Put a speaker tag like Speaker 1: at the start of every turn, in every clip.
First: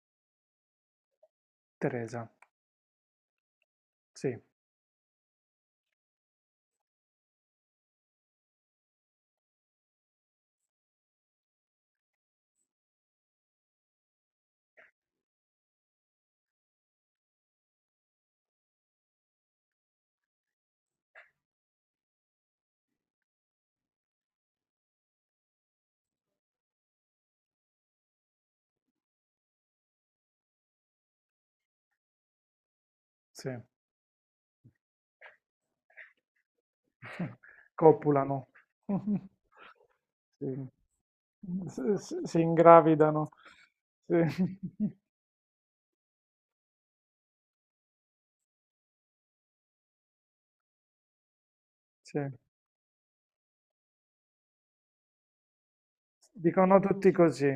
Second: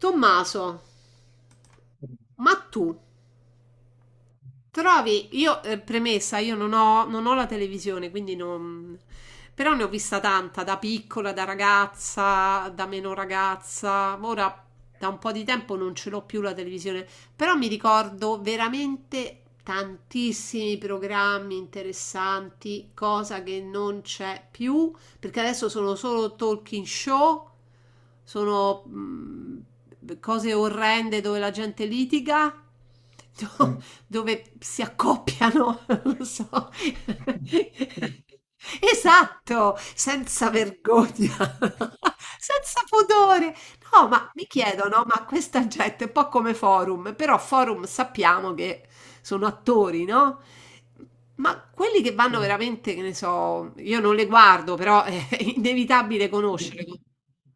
Speaker 1: Tommaso,
Speaker 2: Teresa,
Speaker 1: ma tu
Speaker 2: sì,
Speaker 1: trovi, io premessa, io non ho la televisione, quindi non... Però ne ho vista tanta, da piccola, da ragazza, da meno ragazza. Ora da un po' di tempo non ce l'ho più la televisione, però mi ricordo veramente tantissimi programmi interessanti, cosa che non c'è più, perché adesso sono solo talking show, sono cose orrende dove la gente litiga. Mm.
Speaker 2: sì,
Speaker 1: No, dove si accoppiano, non lo so.
Speaker 2: copulano,
Speaker 1: Esatto, senza
Speaker 2: sì,
Speaker 1: vergogna,
Speaker 2: s s si
Speaker 1: senza
Speaker 2: ingravidano,
Speaker 1: pudore. No,
Speaker 2: sì,
Speaker 1: ma mi chiedono, no, ma questa gente è un po' come Forum, però Forum sappiamo che sono attori, no? Ma quelli che
Speaker 2: sì,
Speaker 1: vanno veramente, che ne so, io non le guardo, però è inevitabile
Speaker 2: dicono
Speaker 1: conoscere.
Speaker 2: tutti così,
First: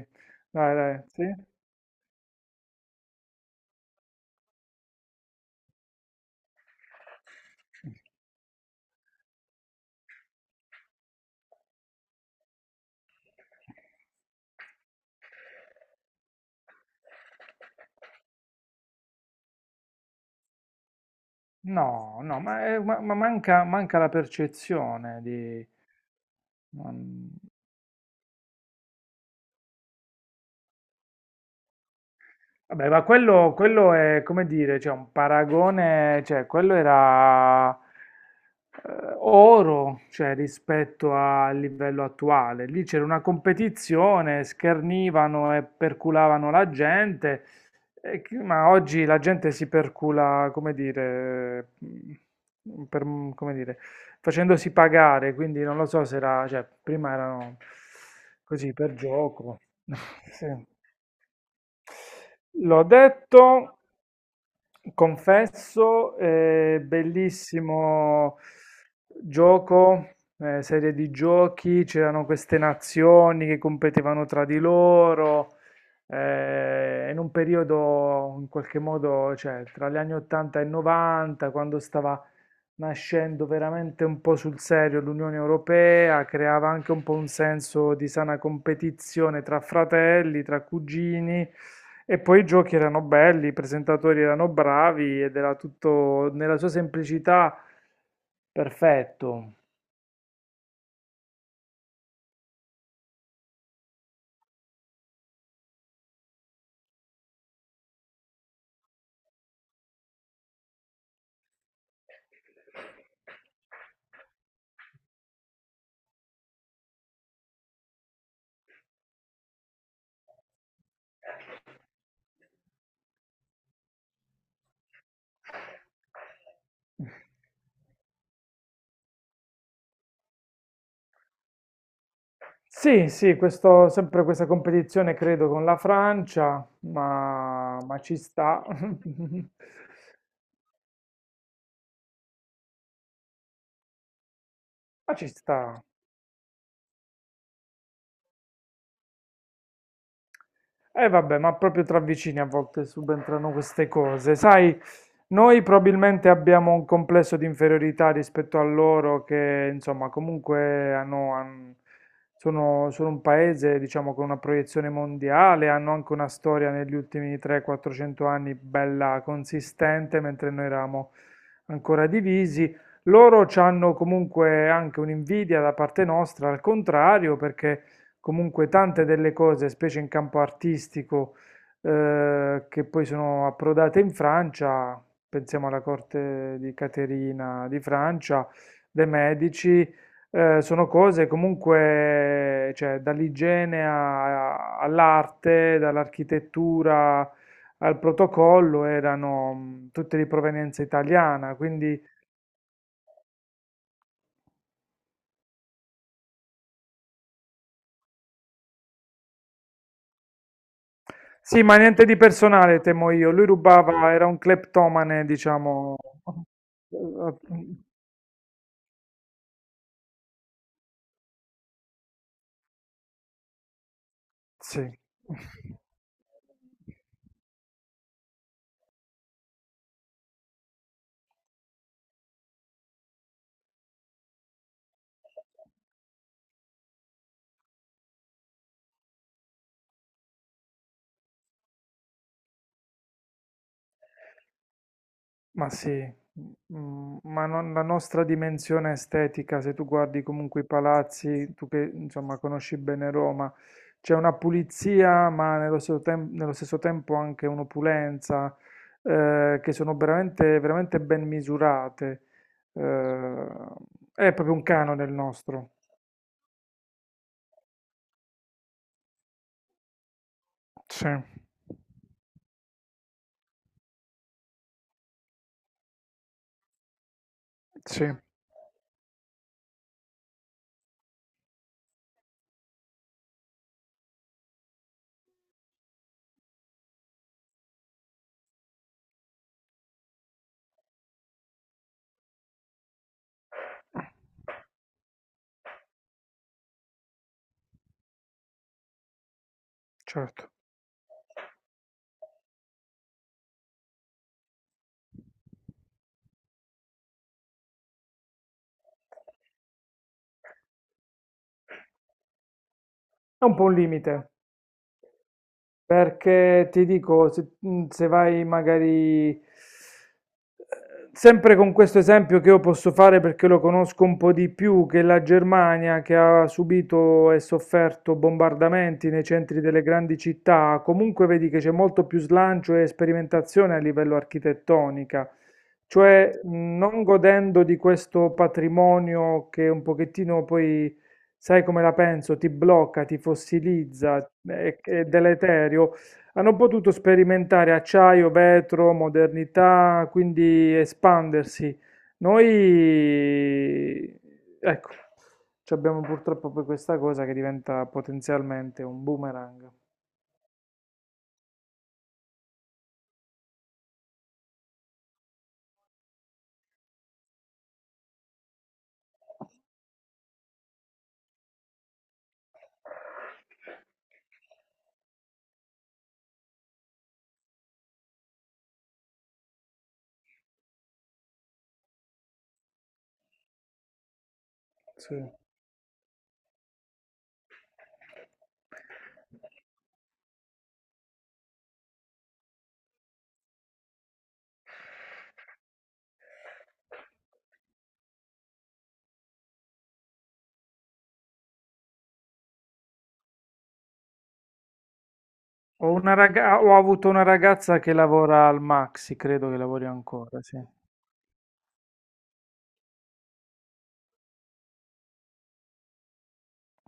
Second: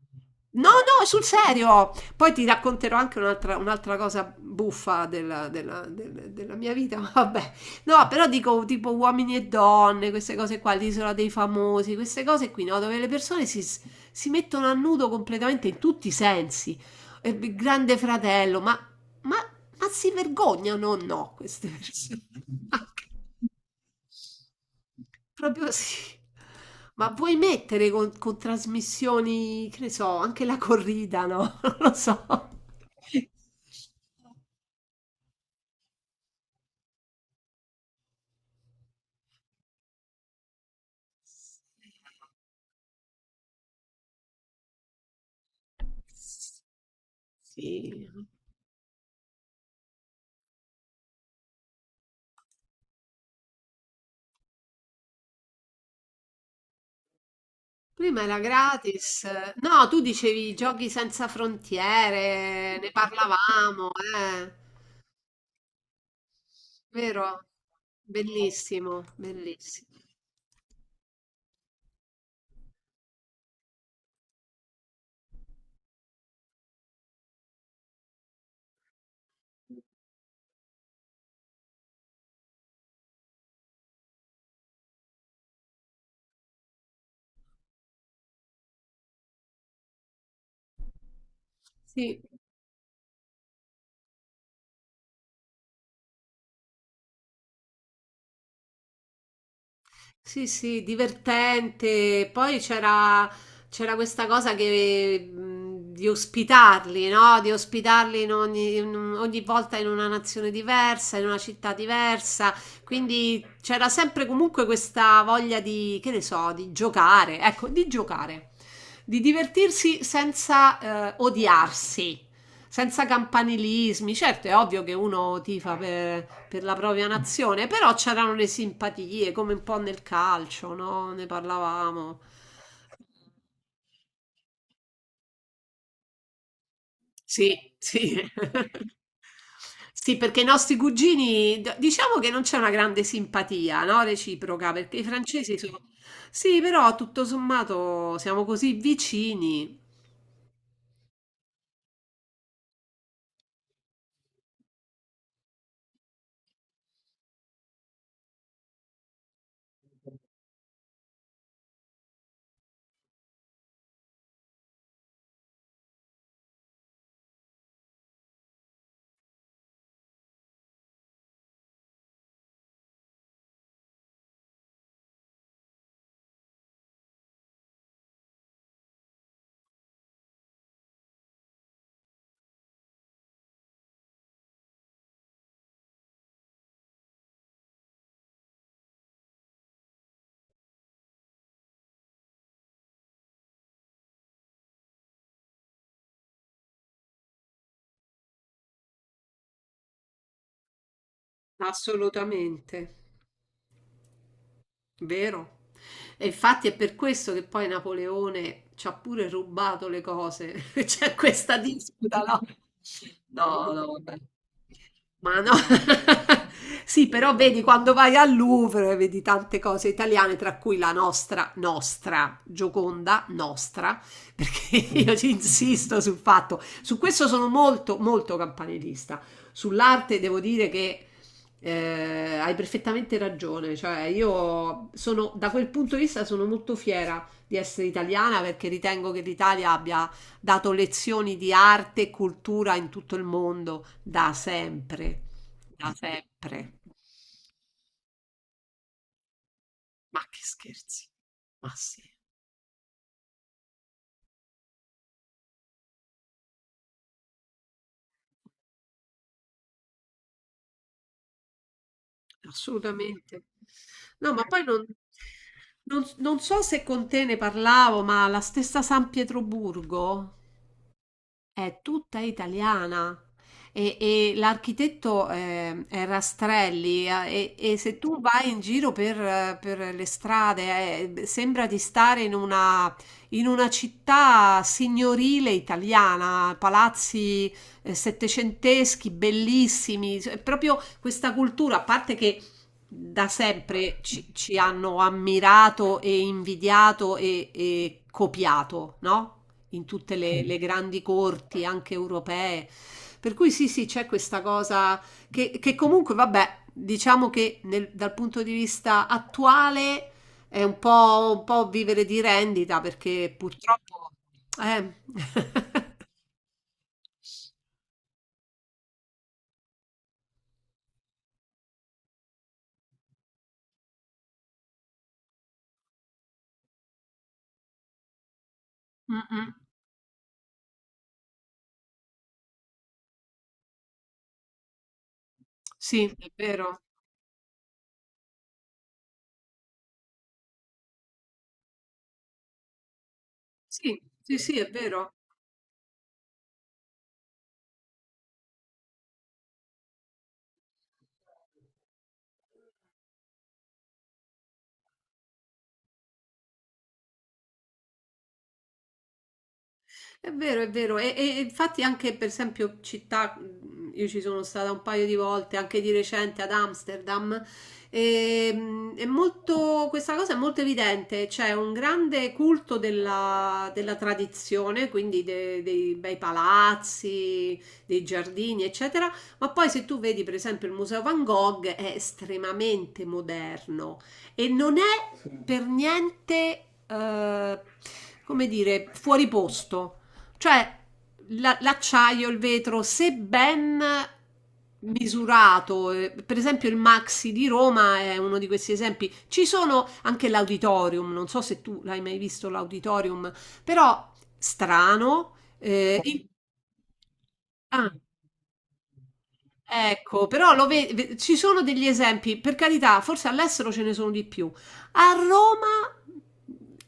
Speaker 1: No,
Speaker 2: dai, dai,
Speaker 1: no, sul
Speaker 2: sì?
Speaker 1: serio. Poi ti racconterò anche un'altra cosa buffa della mia vita. Ma vabbè, no, però dico tipo uomini e donne, queste cose qua, l'isola dei famosi, queste cose qui, no? Dove le persone si mettono a nudo completamente in tutti i sensi. E il Grande fratello, ma, ma si vergognano o no queste
Speaker 2: No,
Speaker 1: persone?
Speaker 2: no, ma, è- ma- ma manca la percezione
Speaker 1: Proprio sì. Ma vuoi
Speaker 2: di.
Speaker 1: mettere con trasmissioni, che ne so, anche la corrida, no? Non lo so.
Speaker 2: Vabbè, ma quello è come dire, cioè un paragone, cioè quello era oro, cioè rispetto al livello attuale. Lì c'era una competizione, schernivano e perculavano la gente,
Speaker 1: Sì.
Speaker 2: ma oggi la gente si percula, come dire, come dire, facendosi pagare, quindi non lo so se era, cioè prima erano
Speaker 1: Prima era
Speaker 2: così per
Speaker 1: gratis.
Speaker 2: gioco.
Speaker 1: No, tu
Speaker 2: Sì.
Speaker 1: dicevi giochi senza frontiere,
Speaker 2: L'ho
Speaker 1: ne
Speaker 2: detto.
Speaker 1: parlavamo, eh.
Speaker 2: Confesso,
Speaker 1: Vero?
Speaker 2: bellissimo
Speaker 1: Bellissimo, bellissimo.
Speaker 2: gioco, serie di giochi, c'erano queste nazioni che competevano tra di loro, in un periodo in qualche modo, cioè tra gli anni 80 e 90, quando stava nascendo veramente un po' sul serio l'Unione Europea, creava anche un po' un senso di sana competizione tra fratelli, tra cugini e
Speaker 1: Sì.
Speaker 2: poi i giochi erano belli, i presentatori erano bravi ed era tutto nella sua semplicità perfetto.
Speaker 1: Sì, sì, divertente. Poi c'era questa cosa che, di ospitarli, no? Di ospitarli in ogni, in un- ogni volta in una nazione diversa, in una città diversa. Quindi c'era sempre comunque questa voglia di, che ne so, di giocare, ecco, di giocare, di divertirsi senza odiarsi senza campanilismi. Certo, è ovvio che uno tifa per la propria nazione, però c'erano le simpatie, come un po' nel calcio, no? Ne parlavamo.
Speaker 2: Sì, sì, questo, sempre questa competizione credo con la Francia,
Speaker 1: Sì,
Speaker 2: ma ci
Speaker 1: sì.
Speaker 2: sta.
Speaker 1: Sì, perché i nostri cugini, diciamo che non c'è una grande simpatia, no? Reciproca, perché i
Speaker 2: Ma ci
Speaker 1: francesi sono...
Speaker 2: sta.
Speaker 1: Sì, però tutto sommato siamo così vicini.
Speaker 2: E vabbè, ma proprio tra vicini a volte subentrano queste cose. Sai, noi probabilmente abbiamo un complesso di inferiorità rispetto a loro che, insomma, comunque sono un paese, diciamo, con una proiezione mondiale, hanno anche una storia negli ultimi 300-400 anni bella consistente, mentre noi eravamo ancora divisi. Loro hanno comunque anche un'invidia da parte nostra, al contrario, perché. Comunque tante delle cose, specie in campo artistico, che poi sono approdate in Francia, pensiamo alla corte di Caterina di Francia, dei Medici, sono cose comunque, cioè, dall'igiene all'arte, dall'architettura al protocollo, erano tutte di provenienza italiana, quindi.
Speaker 1: Assolutamente. Vero. E infatti è per questo che poi Napoleone ci ha pure rubato le cose. C'è questa
Speaker 2: Sì, ma niente di
Speaker 1: disputa, no?
Speaker 2: personale, temo io. Lui
Speaker 1: No, no,
Speaker 2: rubava,
Speaker 1: vabbè.
Speaker 2: era un cleptomane,
Speaker 1: Ma no.
Speaker 2: diciamo.
Speaker 1: Sì, però vedi quando vai al Louvre vedi tante cose italiane, tra cui la nostra, nostra Gioconda, nostra, perché
Speaker 2: Sì.
Speaker 1: io ci insisto sul fatto, su questo sono molto, molto campanilista. Sull'arte devo dire che hai perfettamente ragione, cioè io sono, da quel punto di vista sono molto fiera di essere italiana perché ritengo che l'Italia abbia dato lezioni di arte e cultura in tutto il mondo da sempre,
Speaker 2: Ma sì,
Speaker 1: da sempre.
Speaker 2: la nostra dimensione estetica, se tu
Speaker 1: Ma
Speaker 2: guardi
Speaker 1: che
Speaker 2: comunque i
Speaker 1: scherzi.
Speaker 2: palazzi, tu
Speaker 1: Ma
Speaker 2: che
Speaker 1: sì.
Speaker 2: insomma conosci bene Roma, c'è una pulizia, ma nello stesso tempo anche un'opulenza, che sono veramente, veramente ben misurate.
Speaker 1: Assolutamente.
Speaker 2: Eh,
Speaker 1: No,
Speaker 2: è
Speaker 1: ma
Speaker 2: proprio un
Speaker 1: poi
Speaker 2: canone il nostro.
Speaker 1: non so se con te ne parlavo, ma la stessa San Pietroburgo.
Speaker 2: Sì,
Speaker 1: È tutta italiana, e l'architetto, è Rastrelli, e se
Speaker 2: sì,
Speaker 1: tu vai in giro per le strade, sembra di stare in una città signorile italiana, palazzi settecenteschi bellissimi, cioè, è proprio questa cultura, a parte che da sempre ci hanno ammirato e invidiato e copiato, no? In tutte le,
Speaker 2: certo.
Speaker 1: le grandi corti, anche europee. Per cui sì, sì, c'è questa cosa che comunque, vabbè, diciamo che dal punto di vista attuale è un po' vivere di rendita perché
Speaker 2: È un po' un
Speaker 1: purtroppo...
Speaker 2: limite,
Speaker 1: Eh.
Speaker 2: perché ti dico, se vai magari, sempre con questo esempio che io posso fare perché lo conosco un po' di più, che la Germania che ha subito e sofferto bombardamenti
Speaker 1: Mm,
Speaker 2: nei
Speaker 1: mm.
Speaker 2: centri delle grandi città, comunque vedi che c'è molto più slancio e sperimentazione a livello architettonica,
Speaker 1: Sì, è
Speaker 2: cioè
Speaker 1: vero.
Speaker 2: non godendo di questo patrimonio che un pochettino poi sai come la penso, ti blocca, ti
Speaker 1: Sì,
Speaker 2: fossilizza,
Speaker 1: sì, sì, è
Speaker 2: è
Speaker 1: vero.
Speaker 2: deleterio. Hanno potuto sperimentare acciaio, vetro, modernità, quindi espandersi. Noi, ecco, ci abbiamo purtroppo poi questa cosa che diventa potenzialmente un boomerang.
Speaker 1: È vero, è vero, e infatti anche per esempio città, io ci sono stata un paio di volte, anche di recente ad Amsterdam, e, è molto, questa cosa è molto evidente, c'è un grande culto della tradizione, quindi dei bei palazzi, dei giardini, eccetera, ma poi se tu vedi per esempio il Museo Van Gogh è estremamente moderno e non
Speaker 2: Sì.
Speaker 1: è, sì, per niente, come dire, fuori posto. Cioè, l'acciaio, il vetro, se ben misurato, per esempio il Maxi di Roma è uno di questi esempi. Ci sono anche l'auditorium, non so se tu l'hai mai visto l'auditorium, però strano.
Speaker 2: Ho
Speaker 1: eh, il-
Speaker 2: ho avuto una ragazza che lavora al Maxi, credo che lavori
Speaker 1: Ecco,
Speaker 2: ancora,
Speaker 1: però
Speaker 2: sì.
Speaker 1: ci sono degli esempi, per carità, forse all'estero ce ne sono di più. A Roma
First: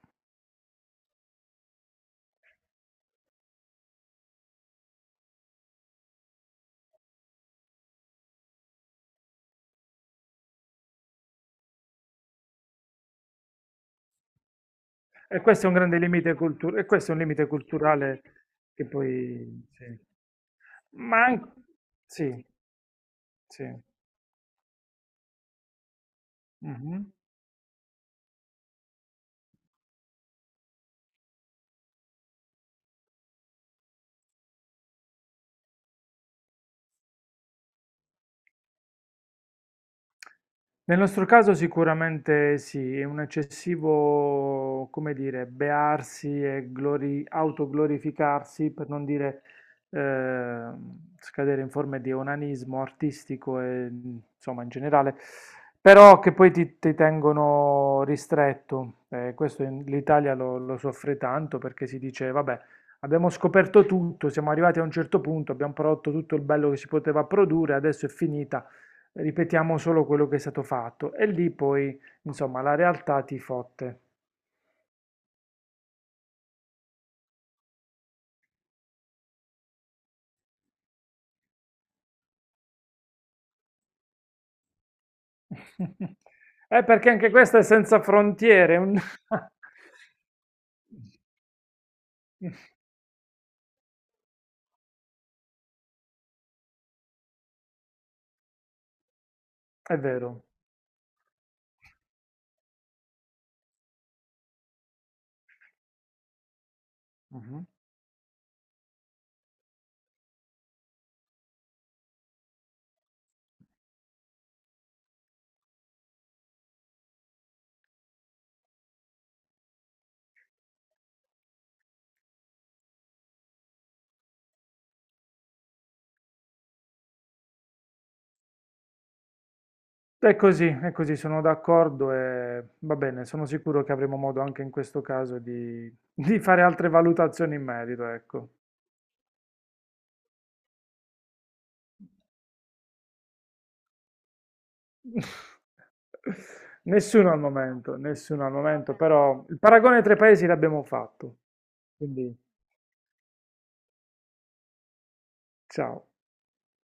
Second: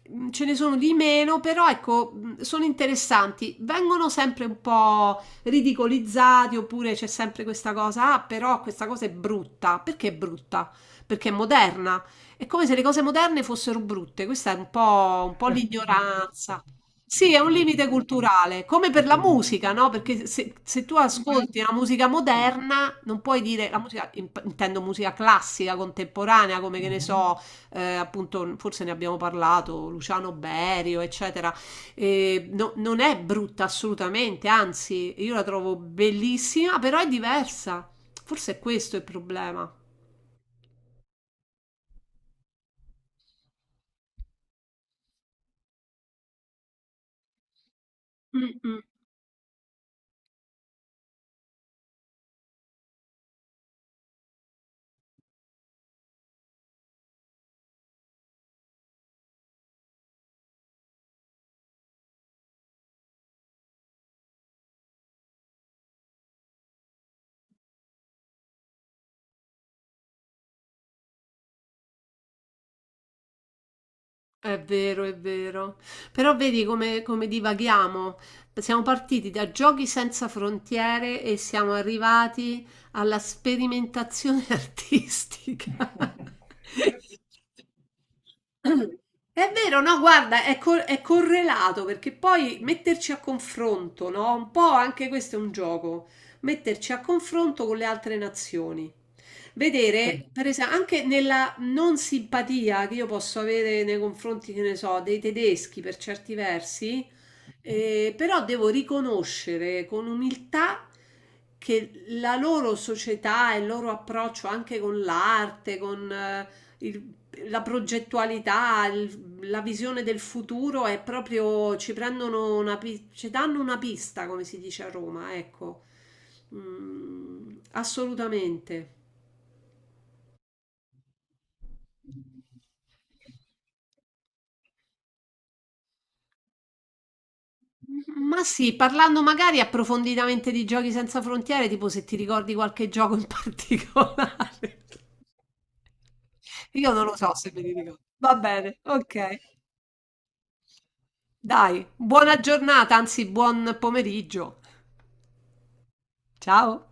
Speaker 1: ce ne sono di meno, però ecco, sono interessanti. Vengono sempre un po' ridicolizzati, oppure c'è sempre questa cosa, ah, però questa cosa è brutta. Perché è brutta? Perché è moderna. È come se le cose moderne fossero brutte. Questa è un po', un
Speaker 2: E
Speaker 1: po'
Speaker 2: questo è un grande limite
Speaker 1: l'ignoranza.
Speaker 2: culturale, e questo è un
Speaker 1: Sì, è
Speaker 2: limite
Speaker 1: un limite
Speaker 2: culturale
Speaker 1: culturale,
Speaker 2: che
Speaker 1: come per la
Speaker 2: poi.
Speaker 1: musica, no?
Speaker 2: Sì.
Speaker 1: Perché se tu
Speaker 2: Ma an
Speaker 1: ascolti la musica
Speaker 2: sì,
Speaker 1: moderna, non puoi dire la
Speaker 2: sì.
Speaker 1: musica, intendo musica classica, contemporanea, come che ne
Speaker 2: Mh-mh.
Speaker 1: so, appunto, forse ne abbiamo parlato, Luciano Berio, eccetera. Non è brutta assolutamente, anzi, io la trovo bellissima, però è diversa. Forse è questo il problema.
Speaker 2: Nel nostro caso sicuramente sì, è un eccessivo, come dire, bearsi e autoglorificarsi, per non dire eh, scadere in forme di onanismo artistico e insomma in generale, però che poi ti tengono ristretto. l'Italia lo soffre tanto perché si dice, vabbè, abbiamo scoperto tutto, siamo arrivati a un certo punto, abbiamo prodotto tutto il bello che si poteva produrre, adesso è finita. Ripetiamo solo quello che è stato fatto e lì poi, insomma, la realtà ti fotte.
Speaker 1: È vero, è vero. Però vedi come divaghiamo. Siamo partiti da giochi senza frontiere e siamo arrivati alla sperimentazione artistica.
Speaker 2: Perché anche questo è senza frontiere.
Speaker 1: È vero, no, guarda, è correlato perché poi metterci a confronto, no? Un po' anche questo è un gioco, metterci a confronto con le altre nazioni.
Speaker 2: È
Speaker 1: Vedere, per
Speaker 2: vero.
Speaker 1: esempio, anche nella non simpatia che io posso avere nei confronti, che ne so, dei tedeschi per certi versi,
Speaker 2: Mhm.
Speaker 1: però devo riconoscere con umiltà che la loro società e il loro approccio anche con l'arte, con... il- la progettualità, la visione del futuro è proprio, ci danno una pista, come si dice a Roma, ecco. Mm, assolutamente.
Speaker 2: È così, sono d'accordo e va bene, sono sicuro che avremo modo anche in questo caso di fare altre valutazioni in merito,
Speaker 1: Ma
Speaker 2: ecco.
Speaker 1: sì, parlando magari approfonditamente di giochi senza frontiere, tipo se ti ricordi qualche gioco in particolare. Io non lo
Speaker 2: Nessuno
Speaker 1: so
Speaker 2: al
Speaker 1: se me li
Speaker 2: momento,
Speaker 1: ricordo. Va
Speaker 2: nessuno al
Speaker 1: bene,
Speaker 2: momento,
Speaker 1: ok.
Speaker 2: però il paragone tra i paesi l'abbiamo fatto.
Speaker 1: Dai,
Speaker 2: Quindi,
Speaker 1: buona giornata, anzi buon pomeriggio.
Speaker 2: ciao.
Speaker 1: Ciao.